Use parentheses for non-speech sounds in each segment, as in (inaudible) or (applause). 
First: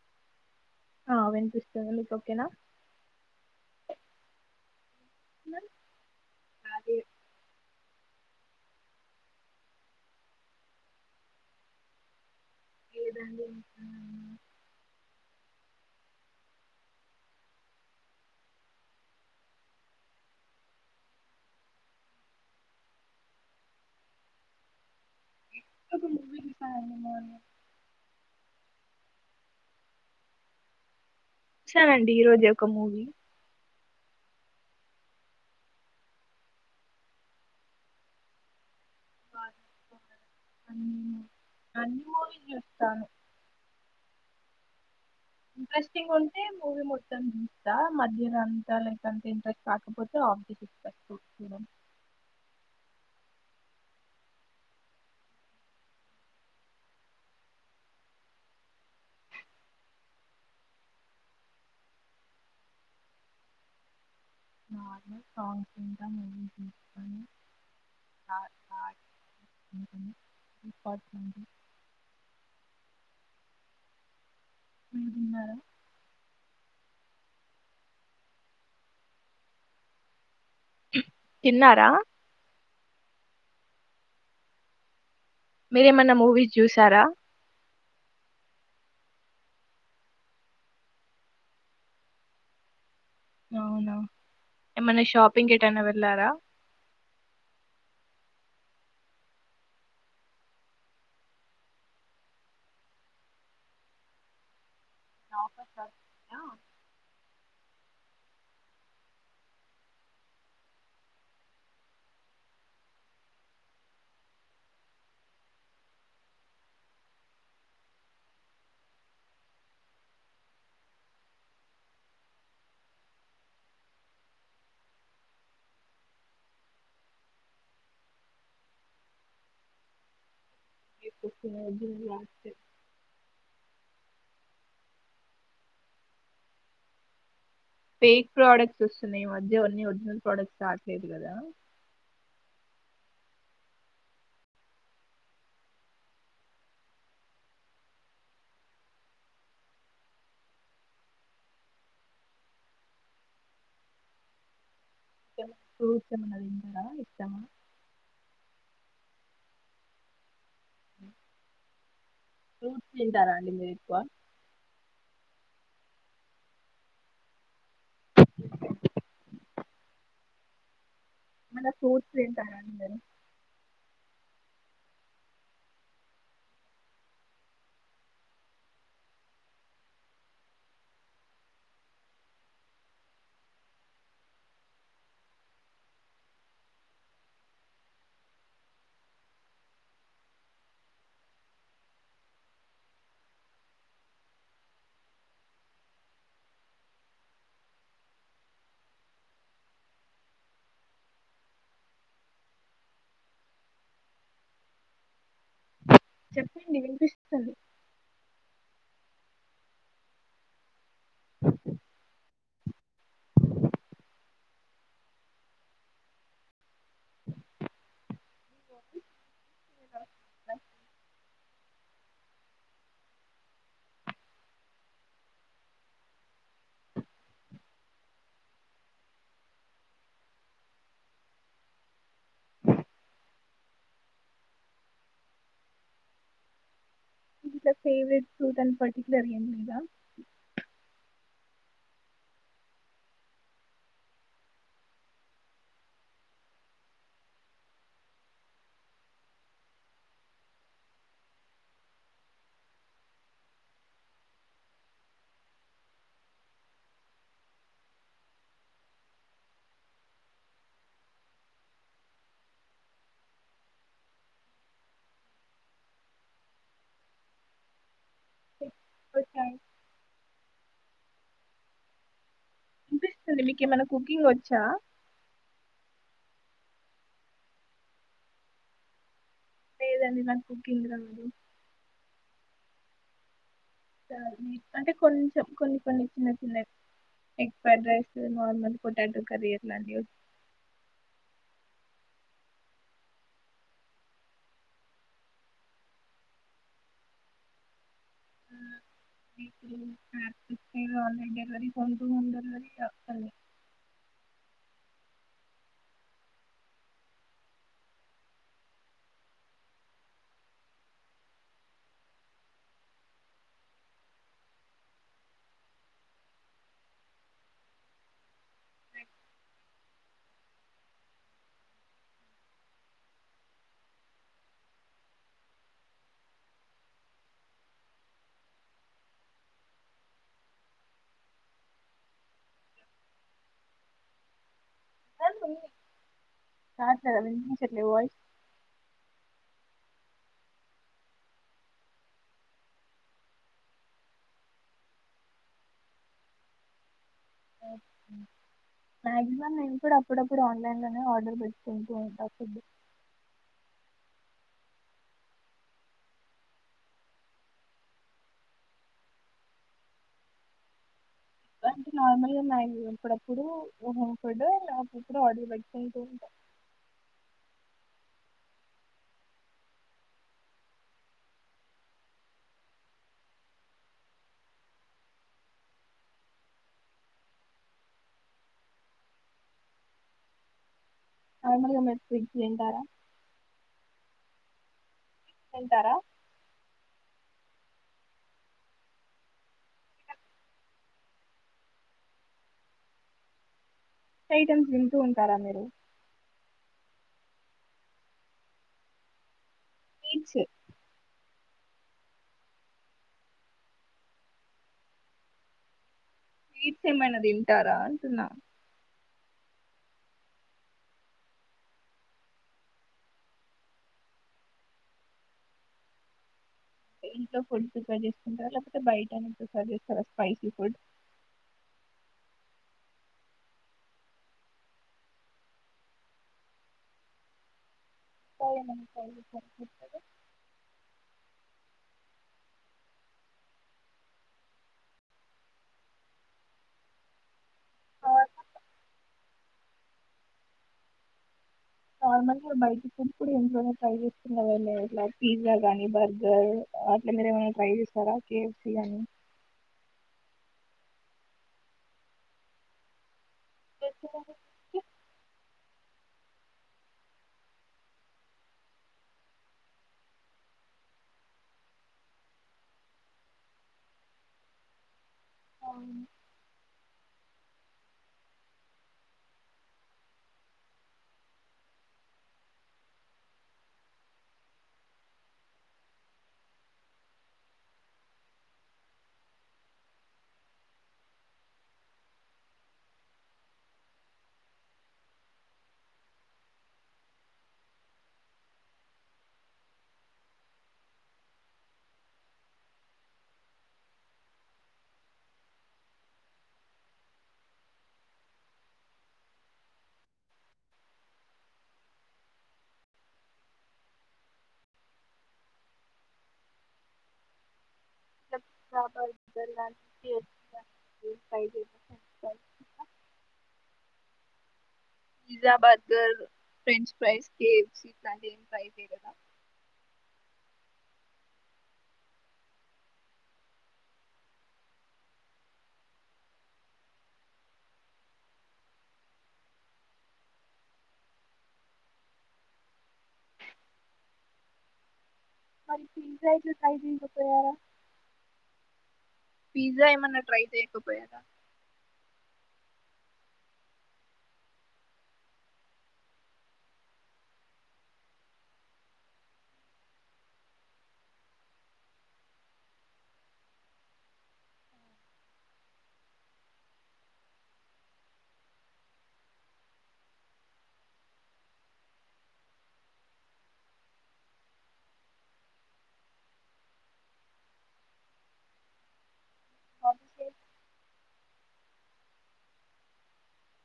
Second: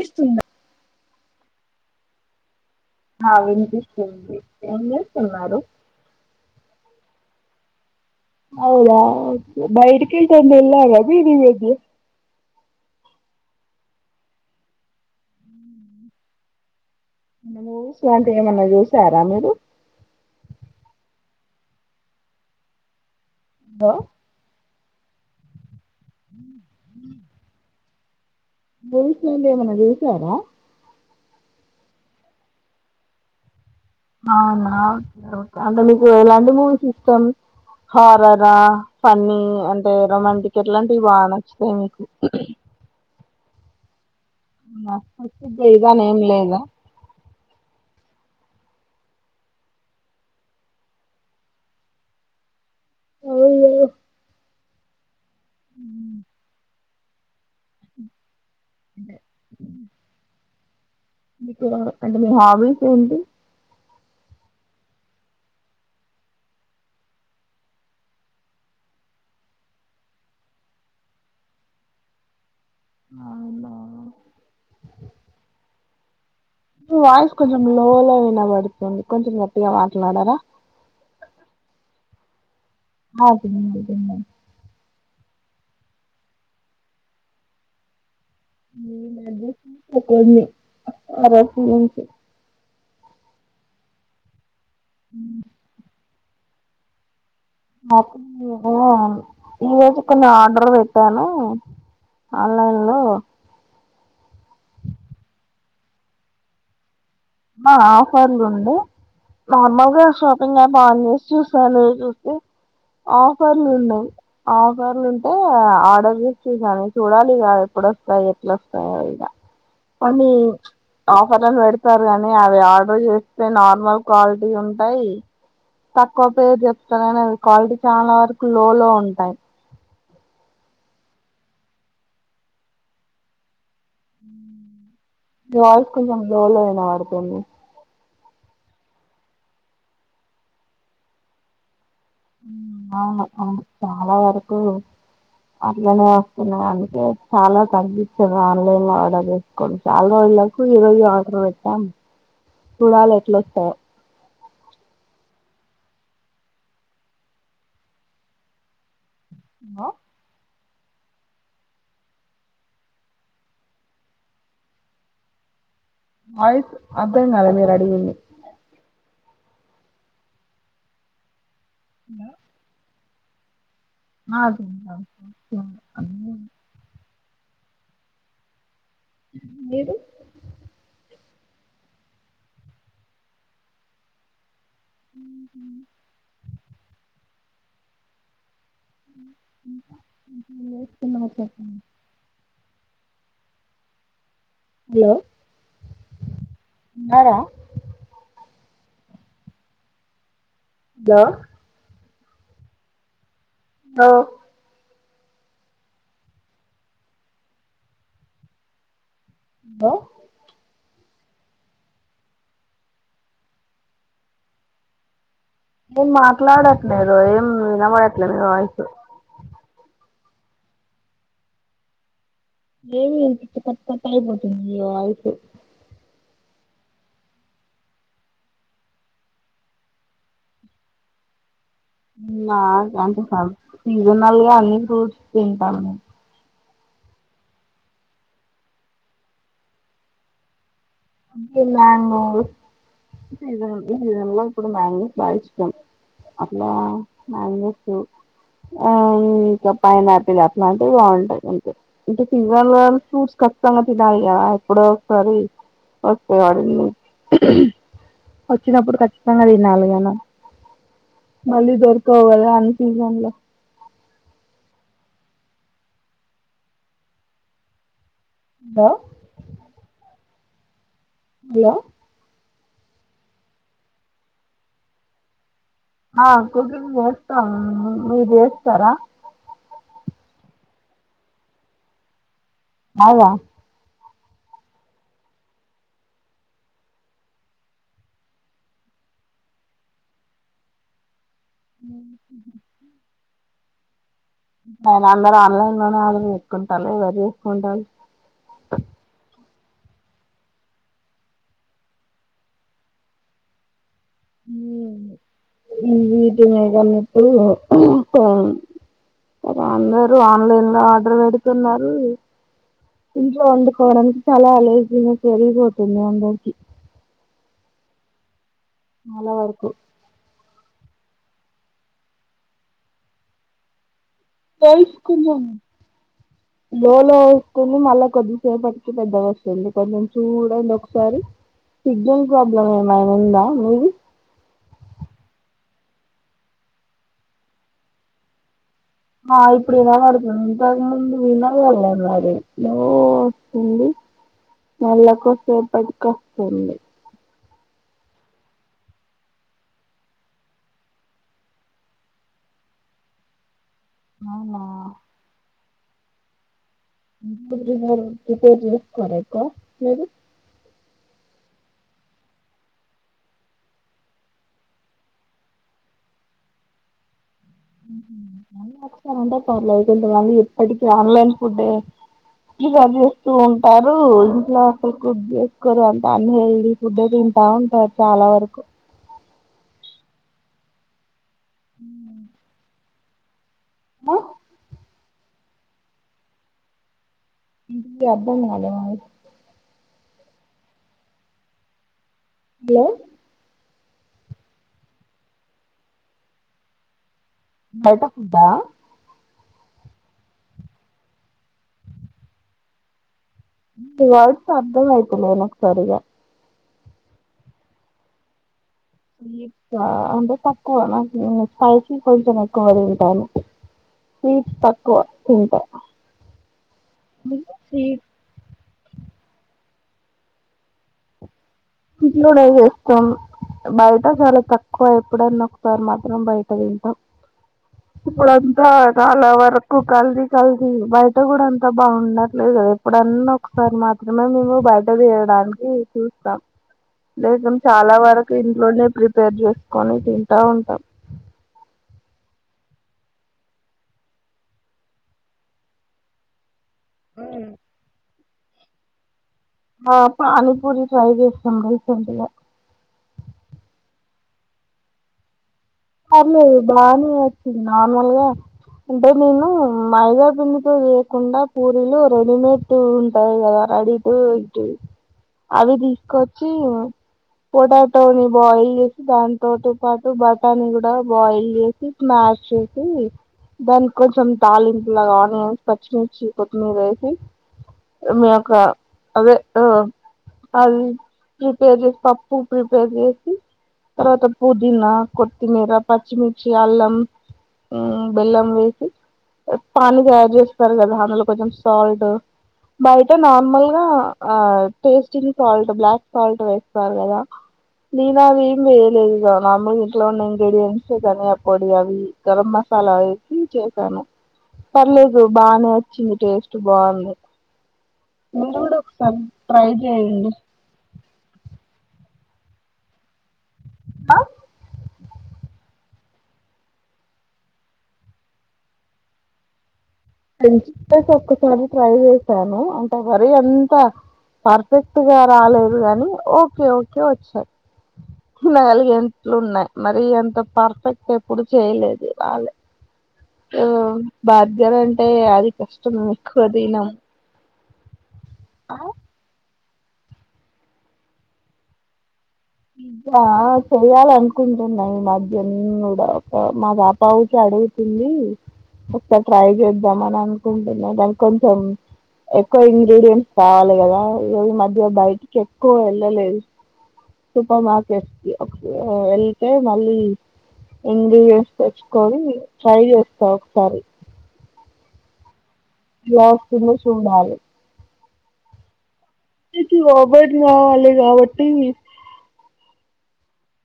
ఇస్తుంద? ఆ వినిపిస్తుంది నీకు ఓకేనా? ఆ వినిపిస్తుంది, ఏం జేస్ తున్నారు అదే అవునా, బయటికీ ఎటన్నా ఎల్లారా మీర్ ఈరోజు? లేదండి (inaudible) మన్న మూవీస్ లాంటివి ఏమన్నా చూసారా మీరు? హలో మొన్నొక మూవీ చూసానండి (inaudible) మూవీస్ లాంటి ఏమన్నా చూసారా? సానండి ఈరోజే ఒక మూవీ. అవునా, (unintelligible) అంటే మీకు ఇలాంటి మూవీస్ ఇష్టం? హారరా, ఫన్నీ అంటే? రొమాంటిక్ అన్ని ఎట్లాంటివి బాగా మూవీ- నచ్చుతయి అన్ని మీకు? మూవీస్ చూస్తాను ఆ ఇంట్రెస్టింగ్ ఉంటే మూవి మొత్తం జూస్తా, మద్ గిదంత అంతా అంత ఇంట్రెస్ట్ రాకపోతే ఆఫ్ జెస్ అవునా! ఉమ్ అంతే మీకు, అంటే మీ హాబీస్ ఏంటి? నార్మల్ సాంగ్స్ ఇంక మ్యూజిక్ వింటాను, నా నా (unintelligible) అవునా! మీరు తిన్నారా? మి వాయిస్ కొంచెం లోలా వినపడుతుంది కొంచెం గట్టిగా మాట్లాడారా? తిన్నారా? ఆ తిన్నం, తిన్నం. మీరేమన్నా మూవీస్ చూసారా? ఈమద్య చూసా కొన్ని (unintelligible) అవునా! ఏమన్న షాపింగ్ ఏటన్న వెళ్ళారా? (unintelligible) ఈరోజు కొన్ని ఆర్డర్లు పెట్టాను ఆన్లైన్లో. నార్మల్ డ్రెస్ ఆ ఆఫర్లు ఉండే నార్మల్గా షాపింగ్ యాప్ ఆన్ చేసి చూసాను, చూస్తే ఆఫర్లు ఉన్నయ్. ఆఫర్లు ఉంటే ఆర్డర్ చేసి చూసాను. చూడాలి ఇక ఎప్పుడోస్తాయి ఎట్లోస్తాయో ఇగ, కొన్ని ఆఫర్లను పెడిత్ స్తరు కానీ అవి ఆర్డర్ చేస్తే నార్మల్ క్వాలిటీ ఉంటాయి. తక్కువ పేరు చెప్తారు కాని అ క్వాలిటీ చాలా వరకు లో లో ఉంటాయి. (inaudible) కాస్ట్ కొంచం లో లో ఐన పడ్తుంది. ఫేక్ ప్రోడక్ట్స్ వస్తున్నాయి ఈ మధ్య అని ఒరిజినల్ ప్రోడక్ట్స్ రావట్లేదు కదా అవును అవును చాలా వరకు అట్లనే వస్తున్నాయి అందుకే చాలా తగ్గించదు ఆన్లైన్ లో ఆర్డర్ చేసుకోవడం చాలా రోజులకు ఈ రోజు ఆర్డర్ పెట్టాం చూడాల ఎట్లొస్తాయో ఫ్రూట్స్ ఏమన్నా తింటారా ఇష్టంగా హ ఫ్రూట్స్ తింటారా అండి (unintelligible) అయి అర్థం కదా మీరు అడిగింది ఏమన్నా ఫ్రూట్స్ తింటారా అండి మీరు (unintelligible) మీరు ఉహు (unintelligible) హలో ఉన్నారా బా ఓ చెప్పండి వినిపిస్తుది బో ఏం మాట్లాడట్లేదు ఏం వినబడట్లేదు (unintelligible) వాయిస్ ఏమి కట్ పోతుంది నీ వాయిస్ నాకంటే స సీజనల్ గా అన్ని ఫ్రూట్స్ తింటాము మేము ఇకా ఫేవరెట్ ఫ్రూట్ అని పర్టిక్యులర్ గా ఏం లేదా మ్యాంగోస్ సీజన్ ఈ సీజన్ లో ఇప్పుడు మ్యాంగోస్ బాగా ఇష్టం అట్లా మ్యాంగోస్ ఇంకా పైనాపిల్ అట్లా అంటవి బాగుంటాయి అంతే అంటే సీజన్ లో ఫ్రూట్స్ ఖచ్చితంగా తినాలి కదా ఎప్పుడో ఒకసారి వస్తేవాడివి వచ్చినప్పుడు ఖచ్చితంగా తినాలిగాన మళ్ళీ దొరుకవు కదా అన్ని సీజన్ లో (unintelligible) హలో. (unintelligible) మీకు ఏమైనా కుకింగ్ వచ్చా ఆ కుకింగ్ చేస్తాం మీరు చేస్తారా లేదండి నాకు కుకింగ్ రాదు రధ అంటే కొంచెం కొన్ని కొన్ని చిన్న చిన్న egg fried rice normal potato curry అట్లాంటివి మ్మ్ నేన అందరు ఆన్లైన్ లోనే (unintelligible) ఎవరు చేసుకుంటారు (inaudible) ఈ వీటి మీ కాన్న ఇప్పుడు అందరు ఆన్లైన్ లో ఆర్డర్ పెడుతున్నారు ఇంకాలో వండుకోవడానికి చాలా లాజిక్ పెరిగిపోతుంది అందరికి చాలావరకు (unintelligible) మళ్ళా కొద్దిసేపటికి పెద్ద వస్తుంది కొంచెం చూడండి ఒకసారి సిగ్నల్ ప్రాబ్లం ఏమై ఉందా మీది ఆ సరే వినిపించట్లే వాయిస్ ఆ ఇప్పుడు వినబడుతుంది ఇంతకు ముందు వినపడల మరి స్లో వస్తుంది మల్ల కొదసేపటికి వస్తుంది ఓ మ్యాక్సిమం నేను కూడా అప్పుడప్పుడు ఆన్లైన్ లోనే ఆర్డర్ పెట్టుకుంటూ ఉంటా ఫుడ్ అవునా ఫుడ్ ప్రిపేర్ చేసుకోరా ఎక్కువ మీరు అంటే నార్మల్గాన్నా అప్పుడప్పుడు (unintelligible) లేకపోతే ఆర్డర్ పెట్టుకుంటా ఉంటా (unintelligible) ఎప్పటిక ఆన్లైన్ ఫుడ్ చేస్తూ ఉంటారు ఇంట్లో అసలు ఫుడ్ చేసుకోరు అంత అన్ని హెల్దీ ఫుడ్ తింట ఉంటారు చాలా వరకు ఆ మళ్ళా మీ ఫ్రెండ్స్ తింటారా (unintelligible) తింటారా (unintelligible) అర్ధం కాలే మై హలో ఐటమ్స్ వింటూ ఉంటారా మీరు బయట ఫుడ్ ఆ స్వీట్స్ మీ వాయిస్ అర్థమైత లేదు నాకు సరిగా స్వీట్స్ ఏమైనా తింటారా అంటున్నా స్వీట్స్ ఆ అంటే తక్కువ స్పైసీ కొంచెం ఎక్కువ తింటాను స్వీట్స్ తక్కువ తింటే ఇంట్లో కొంచెం (unintelligible) చేసుకుంటారు బయటనే ప్రిఫర్ చేస్తారా స్పైసీ ఫుడ్ ఇంట్లోనే చేస్తాం బయట చాలా తక్కువ ఎప్పుడన్నా ఒకసారి మాత్రం బయట తింటాం ఇప్పుడంతా ఏమైనా? చాలా వరకు కల్తీ కల్తీ బయట కూడా అంతా బాగుండట్లేదు కదా ఎప్పుడన్నా ఒకసారి మాత్రమే మేము బయట తీయడానికి చూస్తాం (unintelligible) చాలా వరకు ఇంట్లోనే ప్రిపేర్ చేసుకొని తింటా ఉంటాం నార్మల్ గా బయటి ఫుడ్ కూడా ఇంట్లోనే ట్రై చేసుకునే (unintelligible) పిజ్జాగానీ బర్గర్ అట్ల మీరు ఏమైనా ట్రై చేస్తరా కే ఫ్ సి కానీ పానీపూరి ట్రై చేస్తాం రీసెంట్ల పర్లేదు బానే వచ్చింది నార్మల్గా అంటే నేను మైదా పిండితో వేయకుండా పూరీలు రెడీమేడ్ ఉంటాయి కదా రెడీ (unintelligible) అవి తీసుకొచ్చి పొటాటోని బాయిల్ చేసి దాంతోటి పాటు బ దాని కూడా బాయిల్ చేసి స్మాష్ చేసి దానికి కొంచెం తాలింపు లాగా ఆనియన్స్ పచ్చిమిర్చి కొత్తిమీర వేసి మీ యొక్క అదే అది ప్రిపేర్ చేసి పప్పు ప్రిపేర్ చేసి తర్వాత పుదీనా కొత్తిమీర పచ్చిమిర్చి అల్లం మ్మ్ బెల్లం వేసి పానీ తయారు చేస్తారు కదా అందులో కొంచెం సాల్ట్ బయట నార్మల్గా ఆ టేస్టింగ్ సాల్ట్ బ్లాక్ సాల్ట్ వేస్తారు కదా నేను అవేం వేయలేదు నార్మల్ ఇంట్లో ఉన్న ఇంగ్రీడియంంట్స్ ధనియా పొడి అవి గరం మసాలా వేసి చేసాను పర్లేదు బానే వచ్చింది టేస్ట్ బాగుంది మీరు కూడా ఒకసారి ట్రై చేయండి (inaudible) ఫ్రైస్ ఆ pizza burger french fries cakes ఇట్లాంటివి ట్రై చేయలేదా ఫ్రెంచ్ ఫ్రైస్ ఒక్కసారి ట్రై చేశాను అంటే మరి అంత పర్ఫెక్ట్గా రాలేదు గాని ఓకే ఓకే వచ్చారు (unintelligible) ఎట్లు ఉన్నాయి మరి అంత పర్ఫెక్ట్ ఎప్పుడు చేయలేదు రాలేదు బర్గర్ ఆన్ టే అది మరి కష్టం పిజ్జా నాకు ఇట్లా అది ట్రై నా చేయకపోయారా ఆ పిజ్జా ఏమన్నా ట్రై చేయకపోయారా ఇకా చెయ్యాల అనుకుంటున్నాయి ఈ మధ్య నేను కూడా ఒక మా పపాప ఉరికే అడుగుతుంది ఒక్కసారి ట్రై చేద్దామ అని అనుకుంటున్నా దానికి కొంచెం ఎక్కువ ఇంగ్రీడియంంట్స్ కావాలి కదా ఈ రోజు మధ్య బయటికి ఎక్కువ వెళ్ళలేదు సూపర్ మార్కెట్స్కి వెళ్తే మళ్ళీ ఇంగ్రెడింట్స్ తెచ్చుకొని ట్రై చేస్తా ఒకసారి ఎలావస్తుంది చూడాలి ఓవెన్ కావాలి కాబట్టి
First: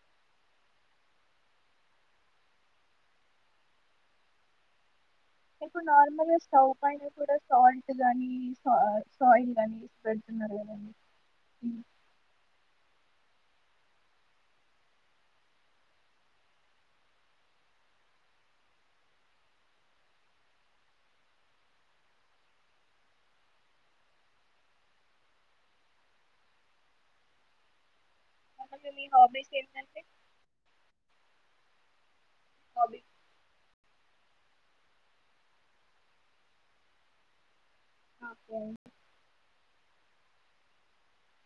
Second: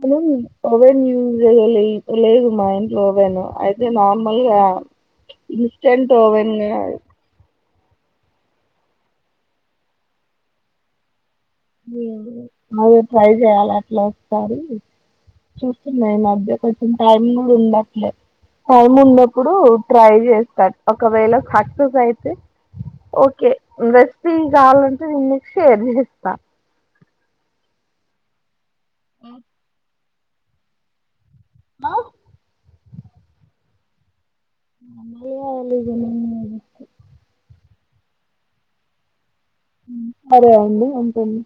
మనం ఓవెన్ యూజ చేయలే లేదు మా ఇంట్లో ఓవెన్ అయితే నార్మల్గా మీకు ఇన్స్టెంట్ నార్మల్ గా ఓవెన్ స్టవ్ పైన కూడా (unintelligible) గానీ సాయిల్ గానీ పేడుతున్నారు కద అదే ట్రై చేయాలి అట్లా ఒకస్తారి చూస్తున్నా ఈ మధ్య కొంచెం టైం కూడా ఉండట్లేదు టైం ఉన్నప్పుడు ట్రై చేస్తా ఒకవేళ సక్సెస్ అయితే ఓకే రెసిపీ కావాలంటే నేను మీకు షేర్ చేస్తా అసలు మీ హాబీస్ ఎంట మా హబి (unintelligible) మాకేంట! (unintelligible) సరే అండి, ఉంటాన్.